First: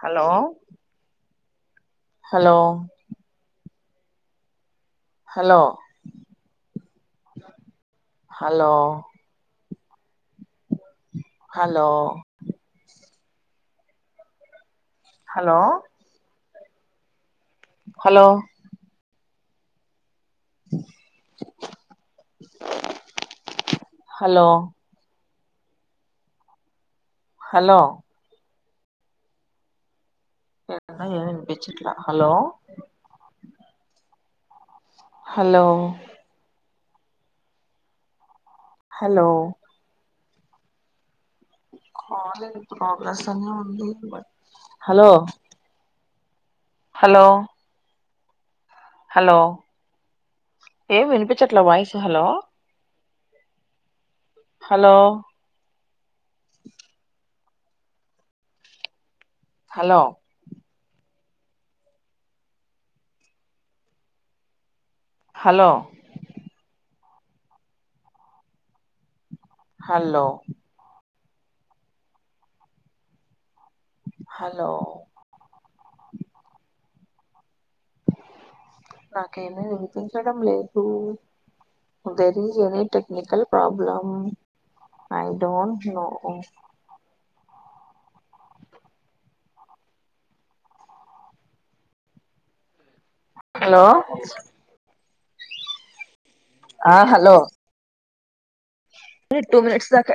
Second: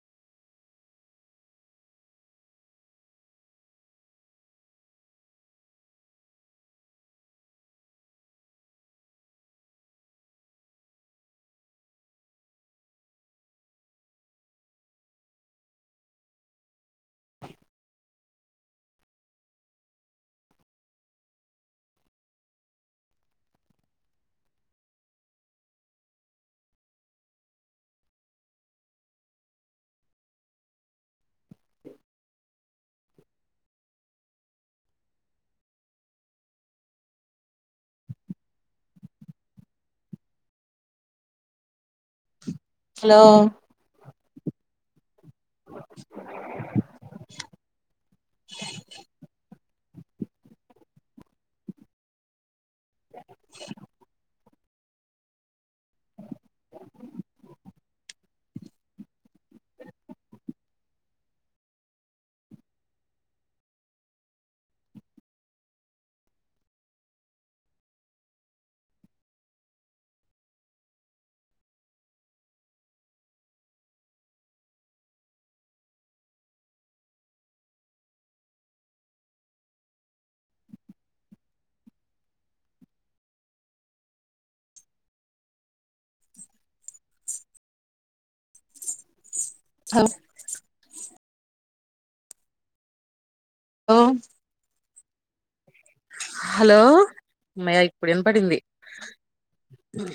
Hello, hello hello, hello, hello hello, hello hello hello ఏంటో ఎమ్ ఈనిపించట్లే hello hello hello hello [inaudible] hello hello hello ఏం వినిపించట్లే voice hello, [inaudible] hello, hello, hello, hello, hello, నాకేమి వినిపించడం లేదు. There is any technical problem I don't know, hello hello, hello ఆ అమ్మయా ఇప్పుడు ఇనపడింది టు మినిట్స్ దాకా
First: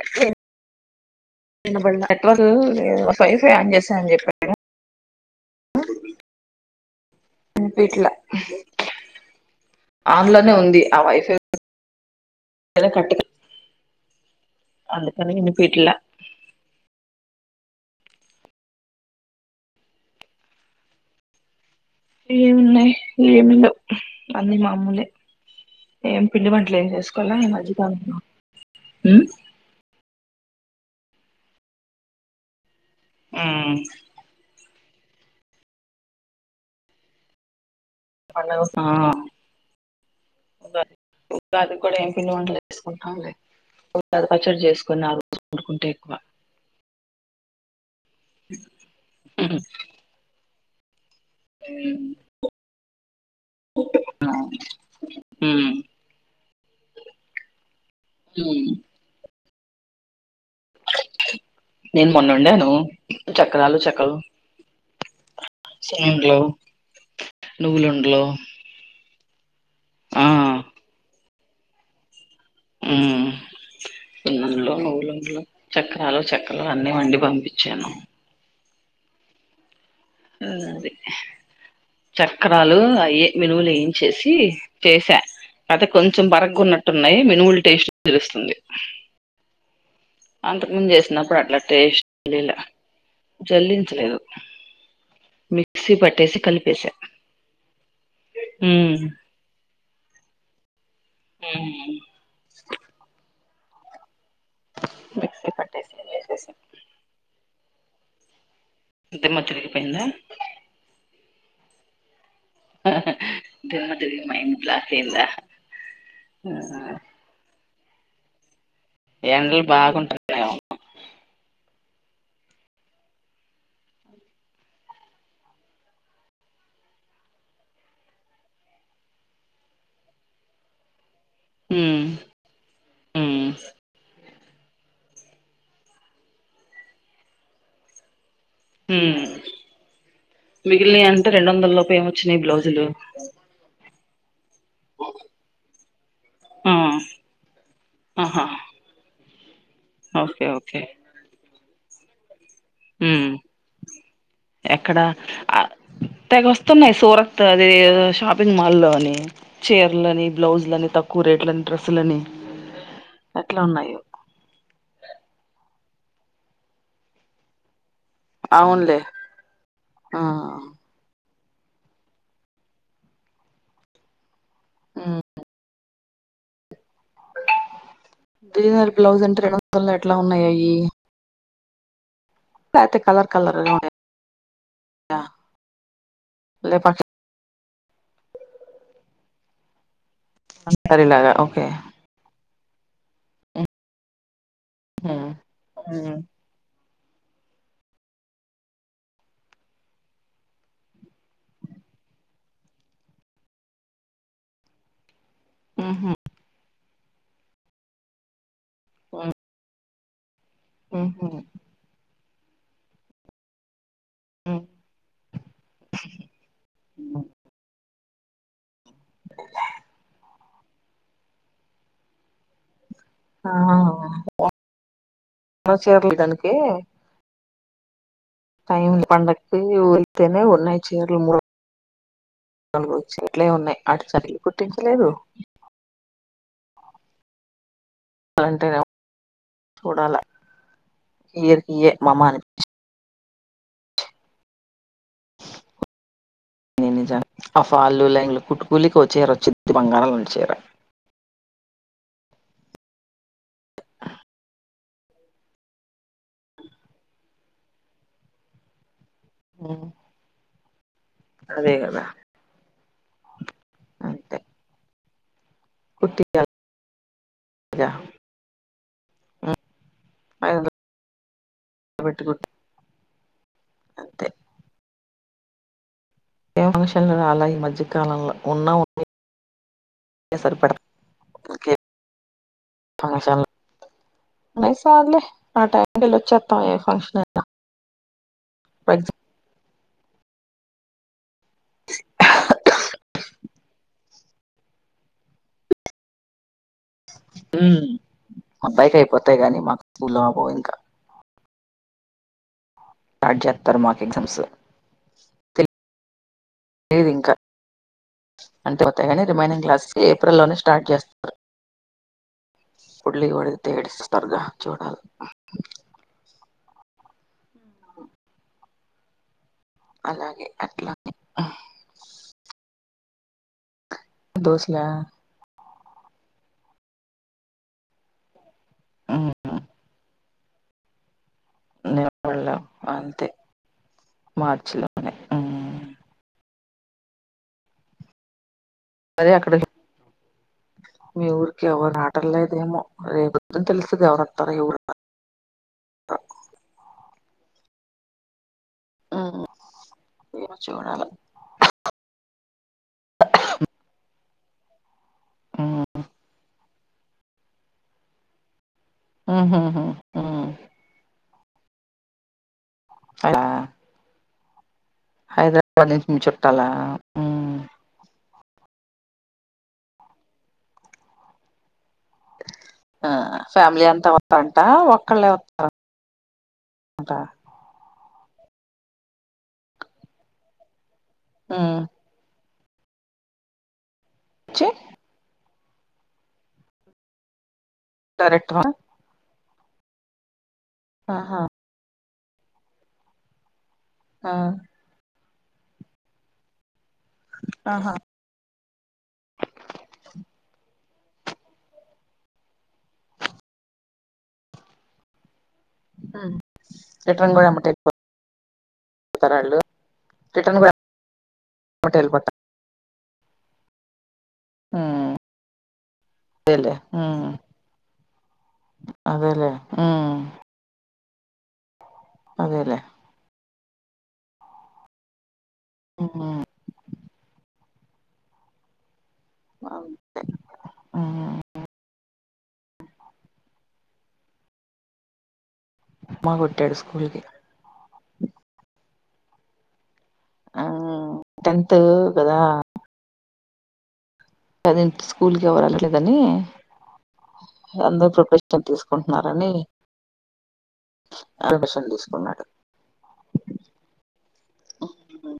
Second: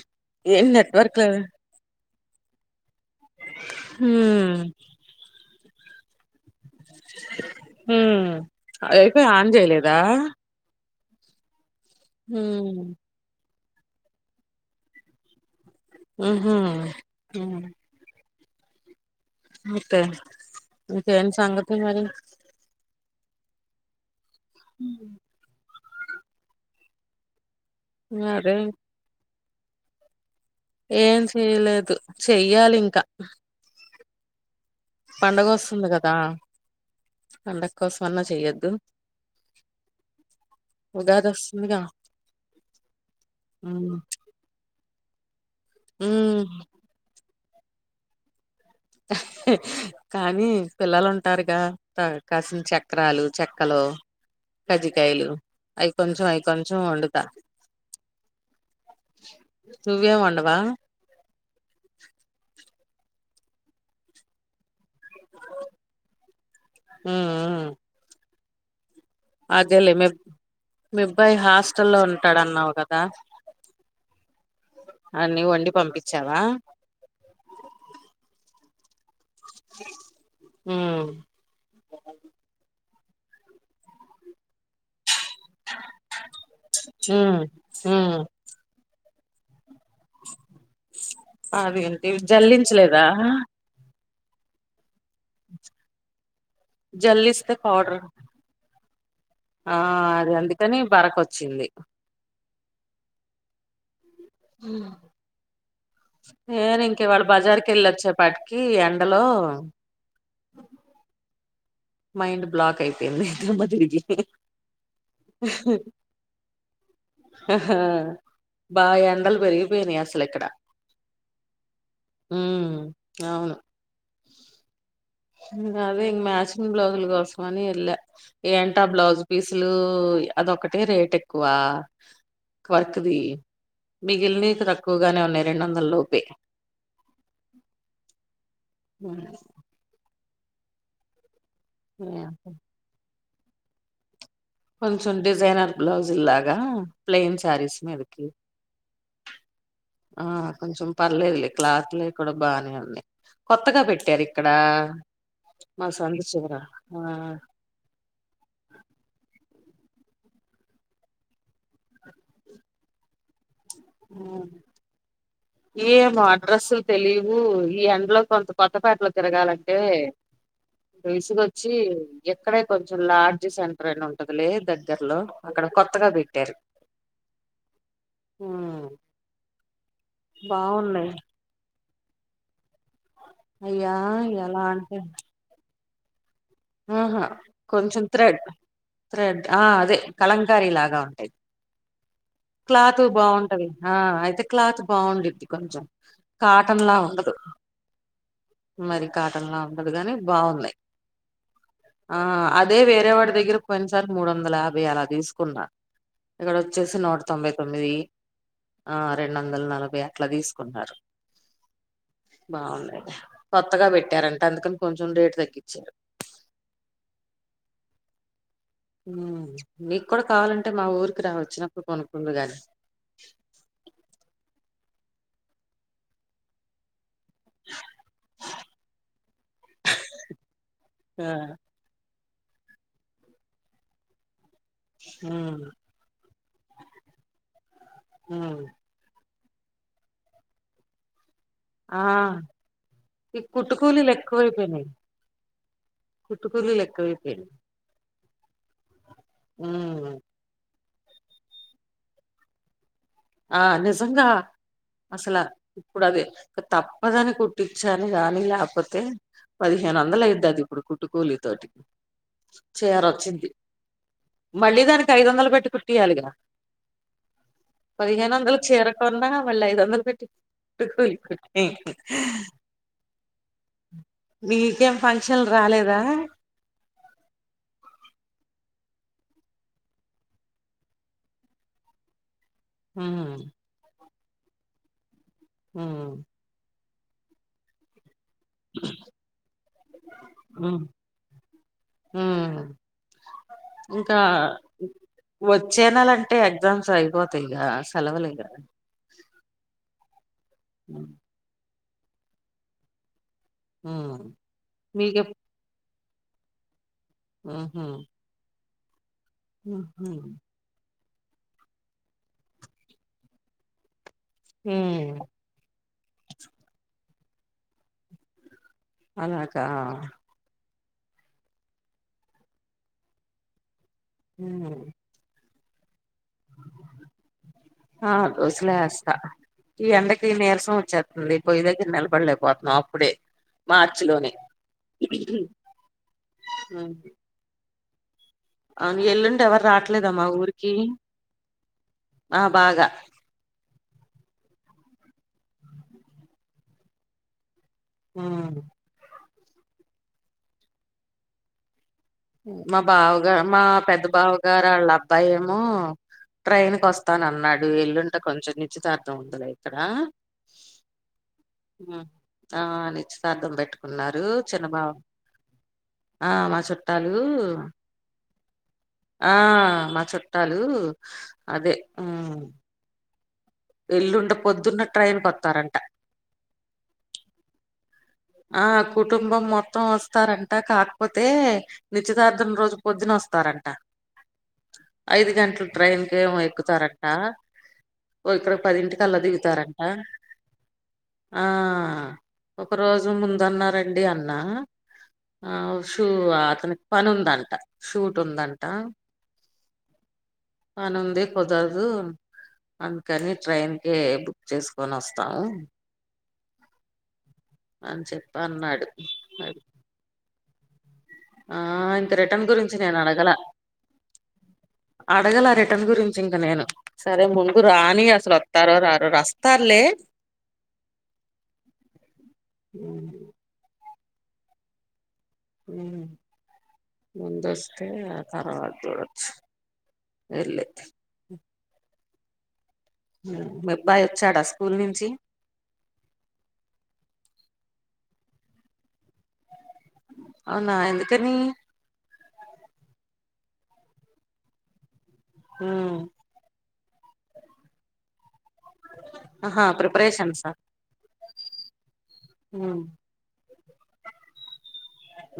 ఏం నెట్వర్క్ లేదు విన్నబడలే నెట్వర్క్ లే వైఫై యాన్ చేసా అని జెప్పాగా హ్మ్ వినిపీయట్లే హ్మ్ అయితే ఆన్ చేయలేదా ఆన్లోనే ఉంది ఆ వైఫై ఉమ్ కట్ అందుకని యినిపీయట్లే హు హూ అంతే ఇంకేమ్ సంగతులు ఏమున్నాయి ఏమి లేవ్ అన్ని మామూలే ఏం పిండి వంటలు ఏం జేసుకోలే ఈ మధ్యకాలంలో అదే ఏం చేయలేదు చేయ్యాలి ఇంకా ఉమ్ పండగ వస్తుంది గదా పండగ కోసం అన్నా చెయ్యొద్దు ఆ ఉగాది ఉగాది కూడా ఏం పిండి వంటలు చేసుకుంటాం లే హ్మ్ ఉగాది పచ్చడి చేసుకు కొన్ని ఆ రోజు వండుకుంటే ఎక్కువ హ్మ్ కానీ పిల్లలు ఉంటా ఉంటారుగా కాసిన్ని చక్రాలు చెక్కలు కజ్జకాయలు ఉమ్ అవి కొంచెం అవి కొంచెం వండుతా ఉమ్ నువ్వె వండావ్ నేను మొన్నండాను చక్రాలు చెక్కలు సున్నుండలు నువ్వులుండలు అదేలే మీ ఆ మీ అబ్బాయి హాస్టల్లో ఉంటాడు అన్నావు గదా సున్నుండలు నువ్వులుండలు చక్రాలు పంపించావా చెక్కలు అన్నీ వండి పంపిచాను [inaudible] ఉమ్ అది చక్రాలు ఏ మినువులు ఏం చేసి చేసా అదే కొంచెం బరగ్గ ఉన్నట్టున్నాయి ఉమ్ మినువుల టేస్ట్ ఉమ్ తెలుస్తుంది అంతకుముందు జేసినప్పుడు అట్లా టేస్ట్ అదేంటి లేలా జల్లించలేదా జల్లించలేదు మిక్సీ పట్టేసి కలిపి జల్లిస్తే పౌడర్ ఉమ్ ఆ అదే అందుకని బరకొచ్చింది ఉమ్, మిక్సీ పట్టేసి వేసేసా ఏ ఇంక ఇవ్వాళ బజార్ కెళ్ళి వచ్చ పాటి కి ఎండలో దిమ్మ తిరిగిపోయిందా మైండ్ బ్లాక్ అయిపోయింది దిమ్మి దిమ్మ దిరిగి తిరిగి ఆ ఆ బా ఎండలు పెరిగిపోయినా అసలు ఇక్కడ బాగుంటున్నాయి ఉ అవును అదే ఇం మ్యాచింగ్ బ్లౌజుల కోసం అని వెళ్ళ ఏంట బ్లౌజ్ పీసులు అద ఒకటే రేట్ ఎక్కువ ఉమ్ వర్క్ది ఉమ్ మిగిలి తక్కువగానే ఉన్నాయి రెం వందల లోపే మిగిలిని అంటే రెండు వందల లోప ఏమిొచ్చినాయి బ్లౌజులు కొంచెం డిజైనర్ బ్లౌజ్ ఇల్లాగా ఆ ప్లెయిన్ శారీస్ మీదకి ఆహా ఆ ఓకే ఓకే కొంచెం పర్లేదు క్లాత్ లే కూడా బాగానే ఉంది ఉమ్ ఎక్కడ మా సందు తెగ చివర వస్తున్నాయి ఆ సూరత్ అది షాపింగ్ మాని చైర్లని బ్లౌజ్లని తక్కువ రేట్లని డ్రెస్సులని అట్లా ఉన్నాయో ఏంో అడ్రస్సు తెలీవు ఈ అ ఇంట్లో కొంత కొత్త అవునులే పేటలో ఆ తిరగాలంటేసుగ వచ్చి ఎక్కడే కొంచెం లార్డ్జ్ సెంటర్ అయినా ఉంటదిలే దగ్గర్లో ఉమ్. అక్కడ కొత్తగా ది క్కర్ డిజర్ బ్లౌజ్ అంట రెండలు ఎట్లా ఉన్నాయయి బాగున్నాయి పత అయ్యా అయ్యలా అంటంట ఉన్నాయా లే పట్టు ఆహా కొంచెం తథ్రెడ్ థ్రెడ్ ఆ అదే కలంకారీ లాగా సారీ ఉంటేది ఓకే క్లాత్ బాగుంటది ఆ అయితే క్లాత్ బాగుండేది కొంచెం కాటన్ లోలా ఉ మరి కాటన్లా ఉంటదు కాగానీ బాగున్నాయి ఆ అదే వేరేవాడి దగ్గర కొన్నిసార్లు మూడు వందల యాభై అలా తీసుకు న్నా ఉహు ఇక్కడ వచ్చేసి నూట తొంభై తొమ్మిది ఆ రెండు వందల నలభై ఆహ బాగుండడి కొత్తగా పెట్టారంటే అందుకని కొంచెం రేటు తగ్గించారు అ నీకు కూడా కావాలంటే మా ఊరికి రా వచ్చినప్పుడు కొనుకులు కానీ ఆస దాననికి టైం పండకు వెతేను ఉన్నాయ చేరల్ ఆ ముర నలుగు చెట్లే ఉన్నాయి అటు చర్లు గుట్తించలేదు ఉమ్, ఉమ్. అంటేనే చూడాల ఇరికియ ఆ, మామాని ఈ కుట్టుకూలులు ఎక్కువైపోయినాయి కుట్టుకూలులు ఎక్కువైపోయినాయి కూలికి వ చేయరా వచ్చి బంగాళా ఉమ్, నుంచి చేర ఆ నిజంగా అసలు ఇప్పుడు అది తప్పదని కుట్టించా అని కానీ లేకపోతే పదిహేను వందల అవుద్దది ఇప్పుడు కుట్టుకూలి అదే తోటికి కదా చేయరు వచ్చింది అంతే మళ్ళీ దానికి ఐదు వందలు పెట్ కుట్టటియాలిగా కుట్టిగా పదిహేను వందలు చేరకుం ఉన్నా మళ్ళీ ఐదు వందలు పెట్టి ఐదు వందలు కుట్టుకూలి కుట్టి పెట్టి కుట్టి అంతే మీకేం ఫంక్షన్లు రాలేదా ఏ ఫంక్షన్ అలా ఈ మధ్యకాలంలో ఉన్నా ఉ సరి పడక హ ైసాలే ఆ టైళ్ల్ వచ్చేస్తాం ఏ ఫంక్షన్ అయినా ప ఉ హ ఇంకా వచ్చేనాలంటే ఎగ్జామ్స్ అయి అబ్బాయికి అయిపోతాయి కాగానీ మాకు స్ూలమా పో ఇంకా ఆడ్జత్తర్ మాకు ఉమ్ ఎక్జామ్స్. హుహ్. అంటే పోతాయి అని రిమైనింగ్ క్లాసెస్కి ఏప్రిల్లోనే స్టార్ట్ చేస్తారు. ఫుల్ లీవ్ అడిగితే ఏడ్సిసస్తారుగా చూడాలి. ఉమ్ అలాగ అలాగే అట్లానే ఉమ్ దోస్లా ఆ దోసలే ఎస్తా ఈ ఎండకి నీరసం వచ్చేత్ తుంది. పోయ్యి దగ్గర వాళ్ళ నిలబడలేకపోతున్నాం అప్పుడే అంతే మార్చి లోనే. మార్చి లోనే హుహ్ అవును అదే ఎల్లుండి అక్కడ ఎవరు రాట్లేదా మా ఊరికి. మీ ఊరికి ఎవ్వరు ఆ రావటంలేదేమో బాగా రేపు పొద్దున తెలుసు స్తది ఎవరత్తారో ఎవరు అవునండి. హ్ ఏమో చూడాలా. మా బావగారు మా పెద్ద బావగారి వాళ్ళ అబ్బాయెమో ట్రైన్ కి వస్తాను అన్నాడు ఎల్లుండి కొంచెం నిశ్చితార్థం ఉంటదా ఇక్కడా ఆ అలా నిశ్చితార్థం పెట్టుకున్నారు చిన్నబావ హైదరాబాద్ నుంచి మీ చుట్టాలా రు ఆ మా చుట్టాలు అదే ఉమ్ ఆ ఫ్యామిలీ అంతా ఎల్లుండి వస్తారంట పొద్దున్న ట్రైన్ కి ఒక్కళ్ళే వత్తా వత్తారంట రంటా ఆ కుటుంబం మొత్తం వస్తారంట కాకపోతే వచ్చి నిశ్చితార్థం రోజు పొద్దున వస్తారంట ఐదు గంటలు ట్రైన్ కేమో ఎక్కుతారంట ఓ ఇక్కడ డైరెక్ట్ పదింటికి అలా దిగు తారంటా ఆహా ఆ ఒక్కరోజు ముందన్నా రం డి ఆ అన్నా ఆషు అతని పని ఉందంటా షూట్ ఉందంటా. పనుంది కుదరదు. అందుకని ట్రైన్ కే బుక్ చేసుకొని వస్తాము. రిటర్న్ కూడా ఎమ్మటే వెళ్ళిపోతారు అని చెప్పి అన్నాడు వాళ్ళు అది. రిటర్న్ కూడా ఆ ఎమ్మటే ఇంకా రిటర్న్ గురించి నేను అడగలా. హ్ అడగలా రిటర్న్ గురించి ఇంక నేను. సరే ఉమ్ ముందు రాని అసలు వత్తారో రారో అదేలే వస్తారులే ఉమ్ అదేలే ఆహా హ్ ఉమ్ ముందొస్తే ఆ తర్వాత అంతే వెళ్ళి హా మ అబ్బాయి వచ్చాడా స్కూల్ నుంచి? మ్మా కొట్టాడు స్కూల్ కి. ఆ అవునా ఎందుకని టెన్త్ కదా. అది స్కూల్ కి ఎవరు ఉమ్ ఎల్లట్లేదని అందరూ ప్రిపరేషన్ రిటర్న్ తీసుకుంటున్నారని ఆహా ప్రిపరేషన్సా ఆడు [unintelligible] తీసుకున్నాడు. ఉమ్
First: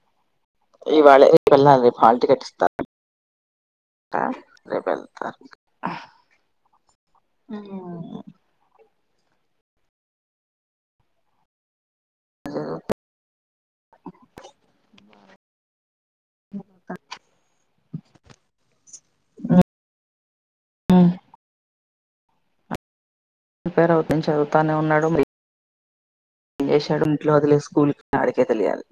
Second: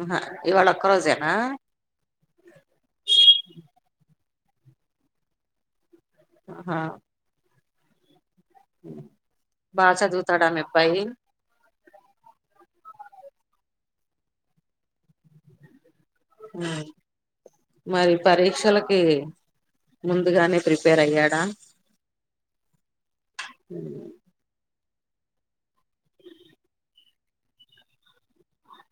ఆహా ఇవాళ ఒక్క ఇవాళ రోజేనా రేపు వెళ్ళాలె హాల్ టికెట్ ఇస్తారు. అ ఆ రేపెళ్తా. ఆహా [unintelligible] బాగా చదువుతాడా మీ అబ్బాయి తెలియదు హు మరి పరీక్షలకి ముందుగానే ప్రిపేర్ అయ్యాడా ప్రిపేర్ అవుతిని చదువుతానే ఉన్నాడు లేశాడు ఇంట్లో వదిలే స్కూల్ కి ఆడికే తెలియాలి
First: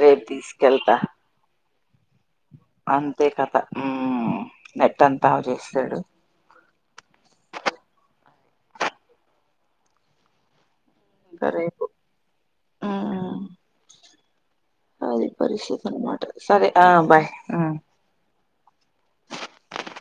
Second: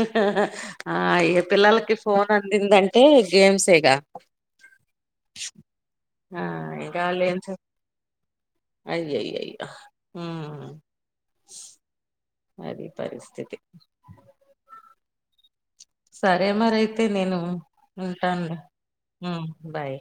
రేపు తీసుకెళ్తా ఆ ఇగ పిల్లకి ఫోన్ అందిందంటే అంతే కథ గేమ్స్ ఇగ మ్మ్ నెట్ అంతా ఆఫ్ చేస్తాడు ఆ ఇగ లే స అయ్యో అయ్యా హు సరే పో అది పరిస్థితి అది పరిస్థితి అనమాట సరే మరి ఆ అయితే బాయ్ నేను మ్మ్ ఉంటాను హు బాయ్